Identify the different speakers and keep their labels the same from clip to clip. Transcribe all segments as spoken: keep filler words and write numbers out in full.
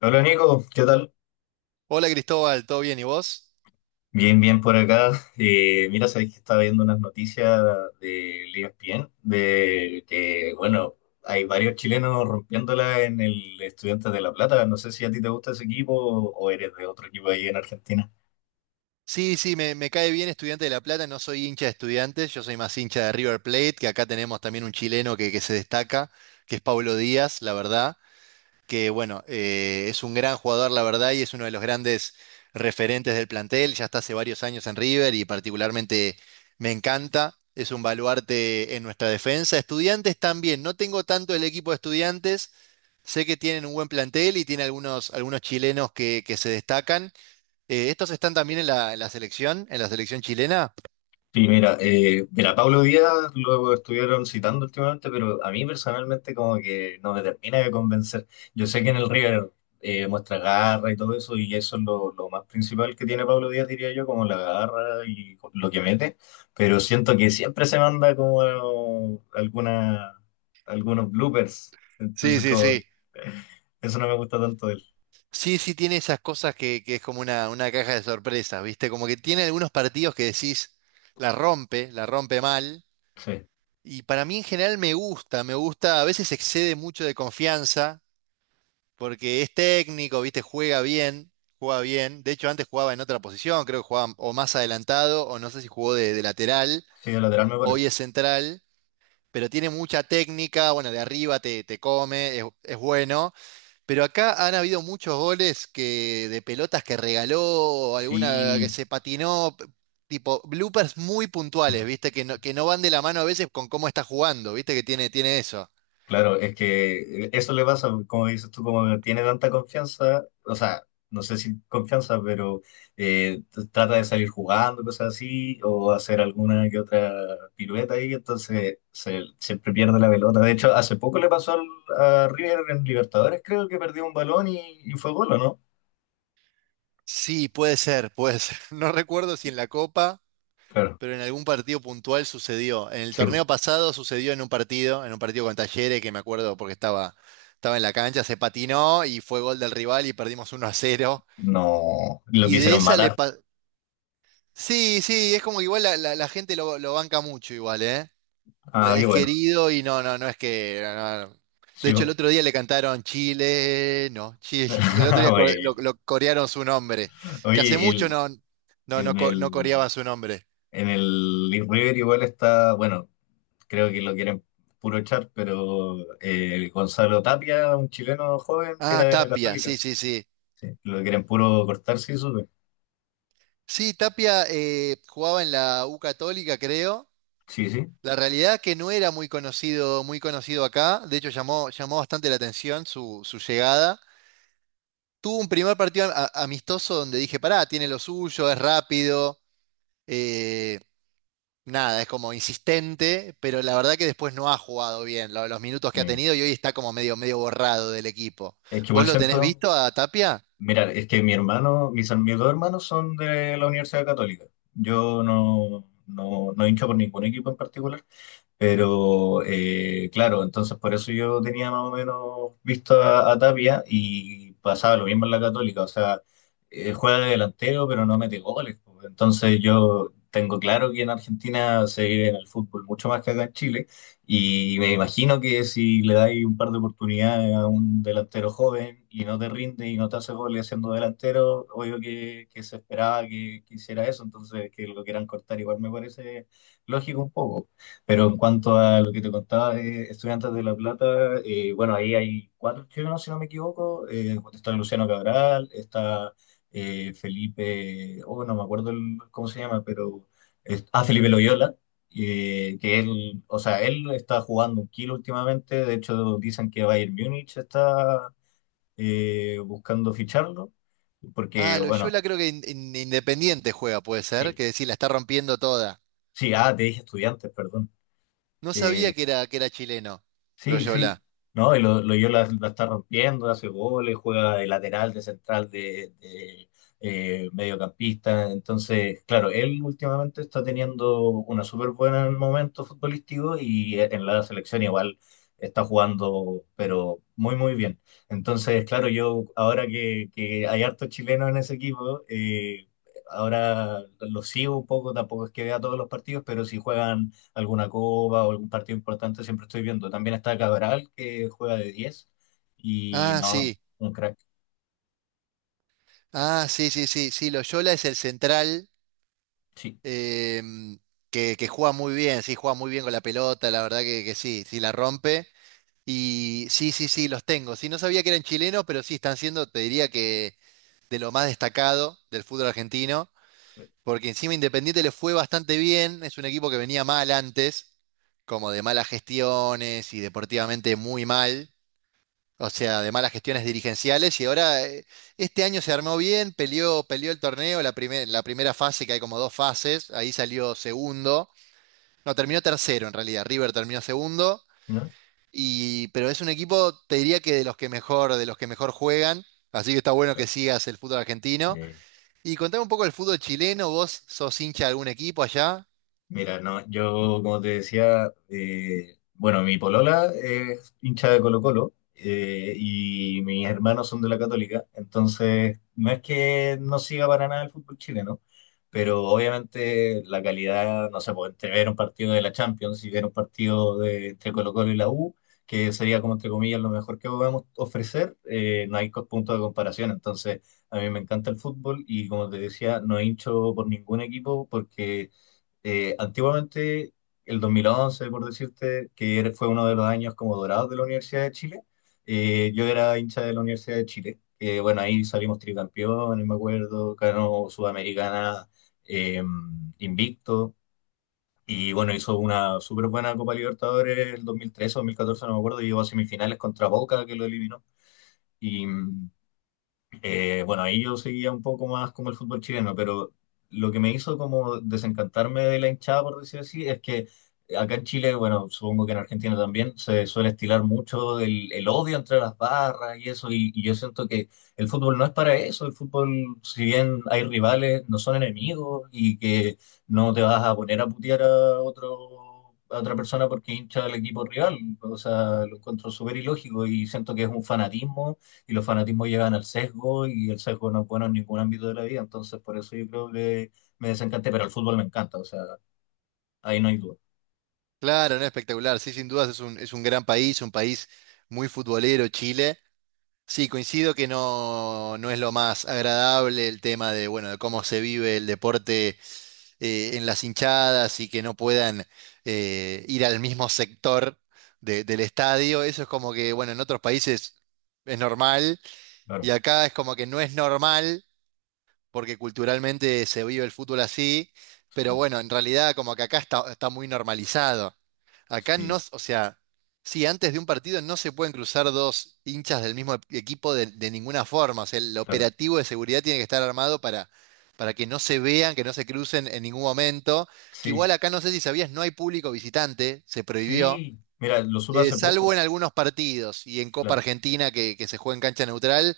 Speaker 1: Hola Nico, ¿qué tal?
Speaker 2: Hola Cristóbal, ¿todo bien? ¿Y vos?
Speaker 1: Bien, bien por acá. Eh, mira, sabéis que estaba viendo unas noticias del E S P N, de que, bueno, hay varios chilenos rompiéndola en el Estudiantes de La Plata. No sé si a ti te gusta ese equipo o o eres de otro equipo ahí en Argentina.
Speaker 2: Sí, sí, me, me cae bien Estudiante de La Plata, no soy hincha de Estudiantes, yo soy más hincha de River Plate, que acá tenemos también un chileno que, que se destaca, que es Pablo Díaz, la verdad, que bueno, eh, es un gran jugador, la verdad, y es uno de los grandes referentes del plantel, ya está hace varios años en River y particularmente me encanta, es un baluarte en nuestra defensa. Estudiantes también, no tengo tanto el equipo de Estudiantes, sé que tienen un buen plantel y tiene algunos, algunos chilenos que que se destacan. Eh, ¿estos están también en la, en la selección, en la selección chilena?
Speaker 1: Sí, mira, eh, mira, Pablo Díaz lo estuvieron citando últimamente, pero a mí personalmente como que no me termina de convencer. Yo sé que en el River eh, muestra garra y todo eso, y eso es lo, lo más principal que tiene Pablo Díaz, diría yo, como la garra y lo que mete, pero siento que siempre se manda como alguna, algunos bloopers,
Speaker 2: Sí,
Speaker 1: entonces
Speaker 2: sí,
Speaker 1: como que
Speaker 2: sí.
Speaker 1: eso no me gusta tanto de él.
Speaker 2: Sí, sí, tiene esas cosas que, que es como una, una caja de sorpresas, ¿viste? Como que tiene algunos partidos que decís, la rompe, la rompe mal.
Speaker 1: Sí,
Speaker 2: Y para mí en general me gusta, me gusta, a veces excede mucho de confianza, porque es técnico, ¿viste? Juega bien, juega bien. De hecho, antes jugaba en otra posición, creo que jugaba o más adelantado, o no sé si jugó de, de lateral,
Speaker 1: sí, de lateral me parece.
Speaker 2: hoy es central. Pero tiene mucha técnica, bueno, de arriba te, te come, es, es bueno, pero acá han habido muchos goles que, de pelotas que regaló, alguna que
Speaker 1: Sí.
Speaker 2: se patinó, p- tipo bloopers muy puntuales, ¿viste? Que no, que no van de la mano a veces con cómo está jugando, ¿viste? Que tiene, tiene eso.
Speaker 1: Claro, es que eso le pasa, como dices tú, como no tiene tanta confianza, o sea, no sé si confianza, pero eh, t- trata de salir jugando, cosas así, o hacer alguna que otra pirueta ahí, entonces se, siempre pierde la pelota. De hecho, hace poco le pasó al- a River en Libertadores, creo que perdió un balón y, y fue gol, ¿o no?
Speaker 2: Sí, puede ser, puede ser. No recuerdo si en la Copa.
Speaker 1: Claro,
Speaker 2: Pero en algún partido puntual sucedió. En el
Speaker 1: sí, po.
Speaker 2: torneo pasado sucedió en un partido, en un partido con Talleres, que me acuerdo porque estaba, estaba en la cancha, se patinó y fue gol del rival y perdimos uno a cero.
Speaker 1: No, lo
Speaker 2: Y de
Speaker 1: quisieron
Speaker 2: esa le
Speaker 1: matar.
Speaker 2: pa- sí, sí, es como que igual la, la- la gente lo, lo banca mucho igual, ¿eh?
Speaker 1: Ah,
Speaker 2: Le-
Speaker 1: qué
Speaker 2: Es
Speaker 1: bueno,
Speaker 2: querido y no, no, no es que... no, no. No. De
Speaker 1: sí,
Speaker 2: hecho, el
Speaker 1: po.
Speaker 2: otro día le cantaron Chile, no, Chile. El otro día co- lo,
Speaker 1: Bueno.
Speaker 2: lo corearon su nombre, que hace
Speaker 1: Oye,
Speaker 2: mucho
Speaker 1: el,
Speaker 2: no, no, no,
Speaker 1: el,
Speaker 2: co- no
Speaker 1: el-
Speaker 2: coreaban su nombre.
Speaker 1: en el Leaf River igual está, bueno, creo que lo quieren puro echar, pero eh, Gonzalo Tapia, un chileno joven que
Speaker 2: Ah,
Speaker 1: era de la
Speaker 2: Tapia,
Speaker 1: Católica,
Speaker 2: sí, sí, sí.
Speaker 1: lo quieren puro cortar, sí, supe.
Speaker 2: Sí, Tapia eh, jugaba en la U Católica, creo.
Speaker 1: Sí, sí.
Speaker 2: La realidad es que no era muy conocido, muy conocido acá. De hecho, llamó, llamó bastante la atención su, su llegada. Tuvo un primer partido a- amistoso donde dije, pará, tiene lo suyo, es rápido, eh, nada, es como insistente, pero la verdad que después no ha jugado bien lo- los minutos que ha
Speaker 1: eh,
Speaker 2: tenido y hoy está como medio, medio borrado del equipo.
Speaker 1: Es que
Speaker 2: ¿Vos
Speaker 1: igual
Speaker 2: lo tenés
Speaker 1: siento,
Speaker 2: visto a Tapia?
Speaker 1: mira, es que mi hermano, mis, mis dos hermanos son de la Universidad Católica. Yo no, no, no hincho por ningún equipo en particular, pero eh, claro, entonces por eso yo tenía más o menos visto a, a Tapia y pasaba lo mismo en la Católica. O sea, eh, juega de delantero, pero no mete goles, po. Entonces yo tengo claro que en Argentina se vive en el fútbol mucho más que acá en Chile. Y me imagino que si le dais un par de oportunidades a un delantero joven y no te rinde y no te hace goles siendo delantero, obvio que, que se esperaba que, que hiciera eso. Entonces que lo quieran cortar igual me parece lógico un poco. Pero en cuanto a lo que te contaba de Estudiantes de La Plata, eh, bueno, ahí hay cuatro chilenos, si no me equivoco. Eh, está Luciano Cabral, está eh, Felipe, oh, no me acuerdo el- cómo se llama, pero es- ah, Felipe Loyola, eh, que él, o sea, él está jugando un kilo últimamente. De hecho, dicen que Bayern Múnich está eh, buscando ficharlo, porque,
Speaker 2: Ah,
Speaker 1: bueno,
Speaker 2: Loyola creo que in- in- Independiente juega, puede ser,
Speaker 1: sí,
Speaker 2: que decir, la está rompiendo toda.
Speaker 1: sí, ah, te dije Estudiantes, perdón.
Speaker 2: No
Speaker 1: Eh,
Speaker 2: sabía que era, que era chileno,
Speaker 1: Sí, sí.
Speaker 2: Loyola.
Speaker 1: No, y lo, lo yo la, la está rompiendo, hace goles, juega de lateral, de central, de, de, eh, mediocampista. Entonces, claro, él últimamente está teniendo una súper buena en el momento futbolístico y e, en la selección igual está jugando, pero muy, muy bien. Entonces, claro, yo ahora que, que hay hartos chilenos en ese equipo, eh, ahora los sigo un poco, tampoco es que vea todos los partidos, pero si juegan alguna copa o algún partido importante, siempre estoy viendo. También está Cabral, que juega de diez y
Speaker 2: Ah,
Speaker 1: no,
Speaker 2: sí.
Speaker 1: un crack,
Speaker 2: Ah, sí, sí, sí. Sí, Loyola es el central
Speaker 1: sí.
Speaker 2: em, que, que juega muy bien. Sí, juega muy bien con la pelota, la verdad que, que sí, sí la rompe. Y sí, sí, sí, los tengo. Sí, no sabía que eran chilenos, pero sí están siendo, te diría que de lo más destacado del fútbol argentino, porque encima Independiente le fue bastante bien. Es un equipo que venía mal antes, como de malas gestiones y deportivamente muy mal. O sea, de malas gestiones dirigenciales y ahora eh, este año se armó bien, peleó, peleó el torneo, la primer- la primera fase, que hay como dos fases, ahí salió segundo, no, terminó tercero en realidad, River terminó segundo,
Speaker 1: ¿No?
Speaker 2: y, pero es un equipo, te diría que de los que mejor, de los que mejor juegan, así que está bueno que sigas el fútbol argentino.
Speaker 1: Sí.
Speaker 2: Y contame un poco el fútbol chileno, vos sos hincha de algún equipo allá.
Speaker 1: Mira, no, yo como te decía, eh, bueno, mi polola es hincha de Colo-Colo eh, y mis hermanos son de la Católica, entonces no es que no siga para nada el fútbol chileno, pero obviamente la calidad, no sé, pues entre ver un partido de la Champions y ver un partido de, entre Colo-Colo y la U, que sería como entre comillas lo mejor que podemos ofrecer, eh, no hay co- punto de comparación, entonces a mí me encanta el fútbol y como te decía, no hincho por ningún equipo porque eh, antiguamente, el dos mil once por decirte, que era- fue uno de los años como dorados de la Universidad de Chile, eh, yo era hincha de la Universidad de Chile. Eh, bueno, ahí salimos tricampeones, me acuerdo, ganó Sudamericana eh, invicto. Y bueno, hizo una súper buena Copa Libertadores el dos mil trece o dos mil catorce no me acuerdo, y llegó a semifinales contra Boca, que lo eliminó. Y, eh, bueno, ahí yo seguía un poco más como el fútbol chileno, pero lo que me hizo como desencantarme de la hinchada, por decir así, es que acá en Chile, bueno, supongo que en Argentina también, se suele estilar mucho el, el odio entre las barras y eso, y, y yo siento que el fútbol no es para eso, el fútbol, si bien hay rivales, no son enemigos y que no te vas a poner a putear a otro a otra persona porque hincha del equipo rival, o sea, lo encuentro súper ilógico y siento que es un fanatismo y los fanatismos llegan al sesgo y el sesgo no es bueno en ningún ámbito de la vida, entonces por eso yo creo que me desencanté, pero el fútbol me encanta, o sea, ahí no hay duda,
Speaker 2: Claro, no espectacular, sí, sin dudas es un, es un gran país, un país muy futbolero, Chile. Sí, coincido que no, no es lo más agradable el tema de, bueno, de cómo se vive el deporte eh, en las hinchadas y que no puedan eh, ir al mismo sector de- del estadio. Eso es como que, bueno, en otros países es normal y
Speaker 1: claro,
Speaker 2: acá es como que no es normal porque culturalmente se vive el fútbol así, pero
Speaker 1: sí,
Speaker 2: bueno, en realidad como que acá está, está muy normalizado. Acá no,
Speaker 1: sí,
Speaker 2: s- o sea, sí, antes de un partido no se pueden cruzar dos hinchas del mismo e- equipo de, de ninguna forma. O sea, el
Speaker 1: claro,
Speaker 2: operativo de seguridad tiene que estar armado para, para que no se vean, que no se crucen en ningún momento. Que igual
Speaker 1: sí,
Speaker 2: acá no sé si sabías, no hay público visitante, se prohibió.
Speaker 1: sí, mira, lo supe
Speaker 2: Eh,
Speaker 1: hace
Speaker 2: salvo
Speaker 1: poco,
Speaker 2: en algunos partidos y en Copa
Speaker 1: claro,
Speaker 2: Argentina que, que se juega en cancha neutral,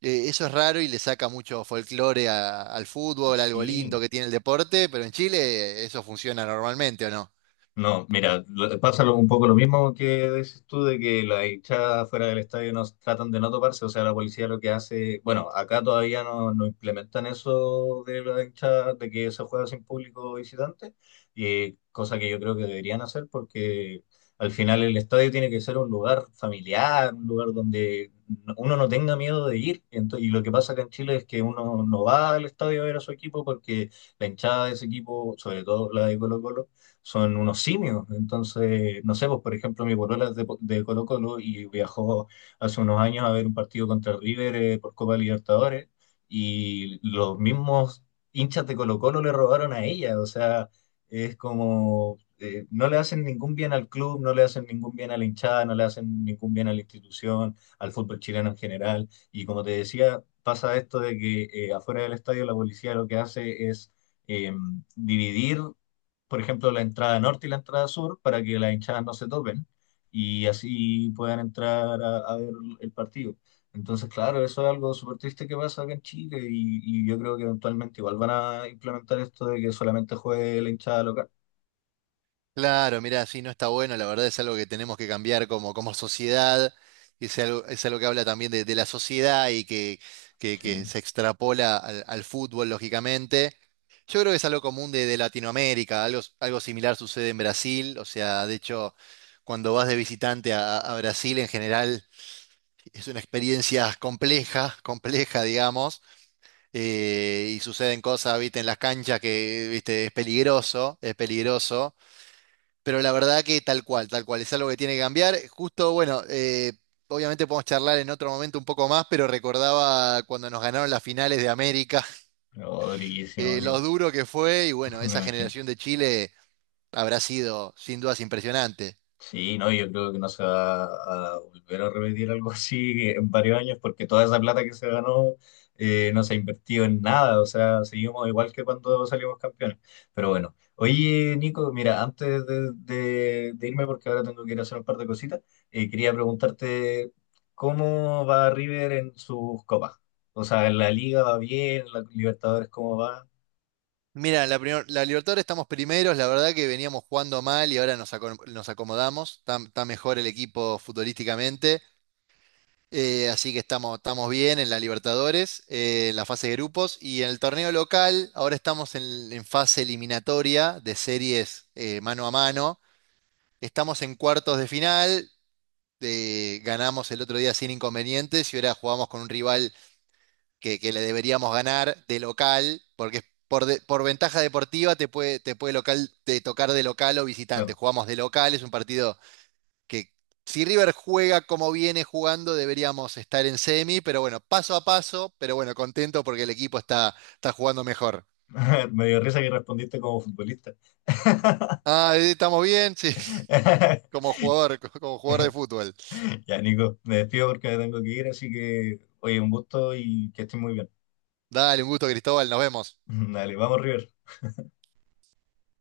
Speaker 2: eh, eso es raro y le saca mucho folclore a- al fútbol, algo
Speaker 1: sí.
Speaker 2: lindo que tiene el deporte, pero en Chile eh, eso funciona normalmente, ¿o no?
Speaker 1: No, mira, lo- pasa lo- un poco lo mismo que dices tú de que las hinchadas fuera del estadio nos tratan de no toparse, o sea, la policía lo que hace, bueno, acá todavía no, no implementan eso de la hinchada, de que se juega sin público visitante, y cosa que yo creo que deberían hacer porque al final el estadio tiene que ser un lugar familiar, un lugar donde no- uno no tenga miedo de ir. Ento- y lo que pasa acá en Chile es que uno no va al estadio a ver a su equipo porque la hinchada de ese equipo, sobre todo la de Colo-Colo, son unos simios. Entonces, no sé, pues por ejemplo, mi polola es de, de Colo-Colo y viajó hace unos años a ver un partido contra el River eh, por Copa Libertadores y los mismos hinchas de Colo-Colo le robaron a ella. O sea, es como eh, no le hacen ningún bien al club, no le hacen ningún bien a la hinchada, no le hacen ningún bien a la institución, al fútbol chileno en general. Y como te decía, pasa esto de que eh, afuera del estadio la policía lo que hace es eh, dividir por ejemplo, la entrada norte y la entrada sur para que las hinchadas no se topen y así puedan entrar a, a ver el partido. Entonces, claro, eso es algo súper triste que pasa acá en Chile y, y yo creo que eventualmente igual van a implementar esto de que solamente juegue la hinchada local.
Speaker 2: Claro, mirá, sí, no está bueno, la verdad es algo que tenemos que cambiar como, como sociedad, es algo, es algo que habla también de, de la sociedad y que, que- que
Speaker 1: Sí,
Speaker 2: se extrapola al, al fútbol, lógicamente. Yo creo que es algo común de, de Latinoamérica, algo, algo similar sucede en Brasil, o sea, de hecho, cuando vas de visitante a a- a Brasil en general. Es una experiencia compleja, compleja, digamos, eh, y suceden cosas, viste, en las canchas que, viste, es peligroso, es peligroso, pero la verdad que tal cual, tal cual, es algo que tiene que cambiar. Justo, bueno, eh, obviamente podemos charlar en otro momento un poco más, pero recordaba cuando nos ganaron las finales de América,
Speaker 1: pero durísimo,
Speaker 2: eh, lo
Speaker 1: amigo,
Speaker 2: duro que fue, y bueno,
Speaker 1: me
Speaker 2: esa
Speaker 1: imagino.
Speaker 2: generación de Chile habrá sido sin dudas impresionante.
Speaker 1: Sí, no, yo creo que no se va a volver a repetir algo así en varios años porque toda esa plata que se ganó eh, no se ha invertido en nada, o sea, seguimos igual que cuando salimos campeones. Pero bueno, oye Nico, mira, antes de, de- de irme porque ahora tengo que ir a hacer un par de cositas, eh, quería preguntarte cómo va River en sus copas. O sea, en la Liga va bien, en la Libertadores cómo va.
Speaker 2: Mira, la, primer- la Libertadores estamos primeros, la verdad que veníamos jugando mal y ahora nos, acom- nos acomodamos, está, está mejor el equipo futbolísticamente, eh, así que estamos, estamos bien en la Libertadores, eh, en la fase de grupos y en el torneo local, ahora estamos en, en fase eliminatoria de series eh, mano a mano, estamos en cuartos de final, eh, ganamos el otro día sin inconvenientes y ahora jugamos con un rival que, que le deberíamos ganar de local, porque por, de- por ventaja deportiva te puede, te puede local, te tocar de local o visitante.
Speaker 1: Bueno,
Speaker 2: Jugamos de local, es un partido que si River juega como viene jugando, deberíamos estar en semi, pero bueno, paso a paso, pero bueno, contento porque el equipo está, está jugando mejor.
Speaker 1: me dio risa que respondiste como futbolista.
Speaker 2: Ah, eh, estamos bien, sí, como jugador, como jugador de fútbol.
Speaker 1: Ya, Nico, me despido porque me tengo que ir, así que, oye, un gusto y que estés muy bien.
Speaker 2: Dale, un gusto, Cristóbal, nos vemos.
Speaker 1: Dale, vamos, River.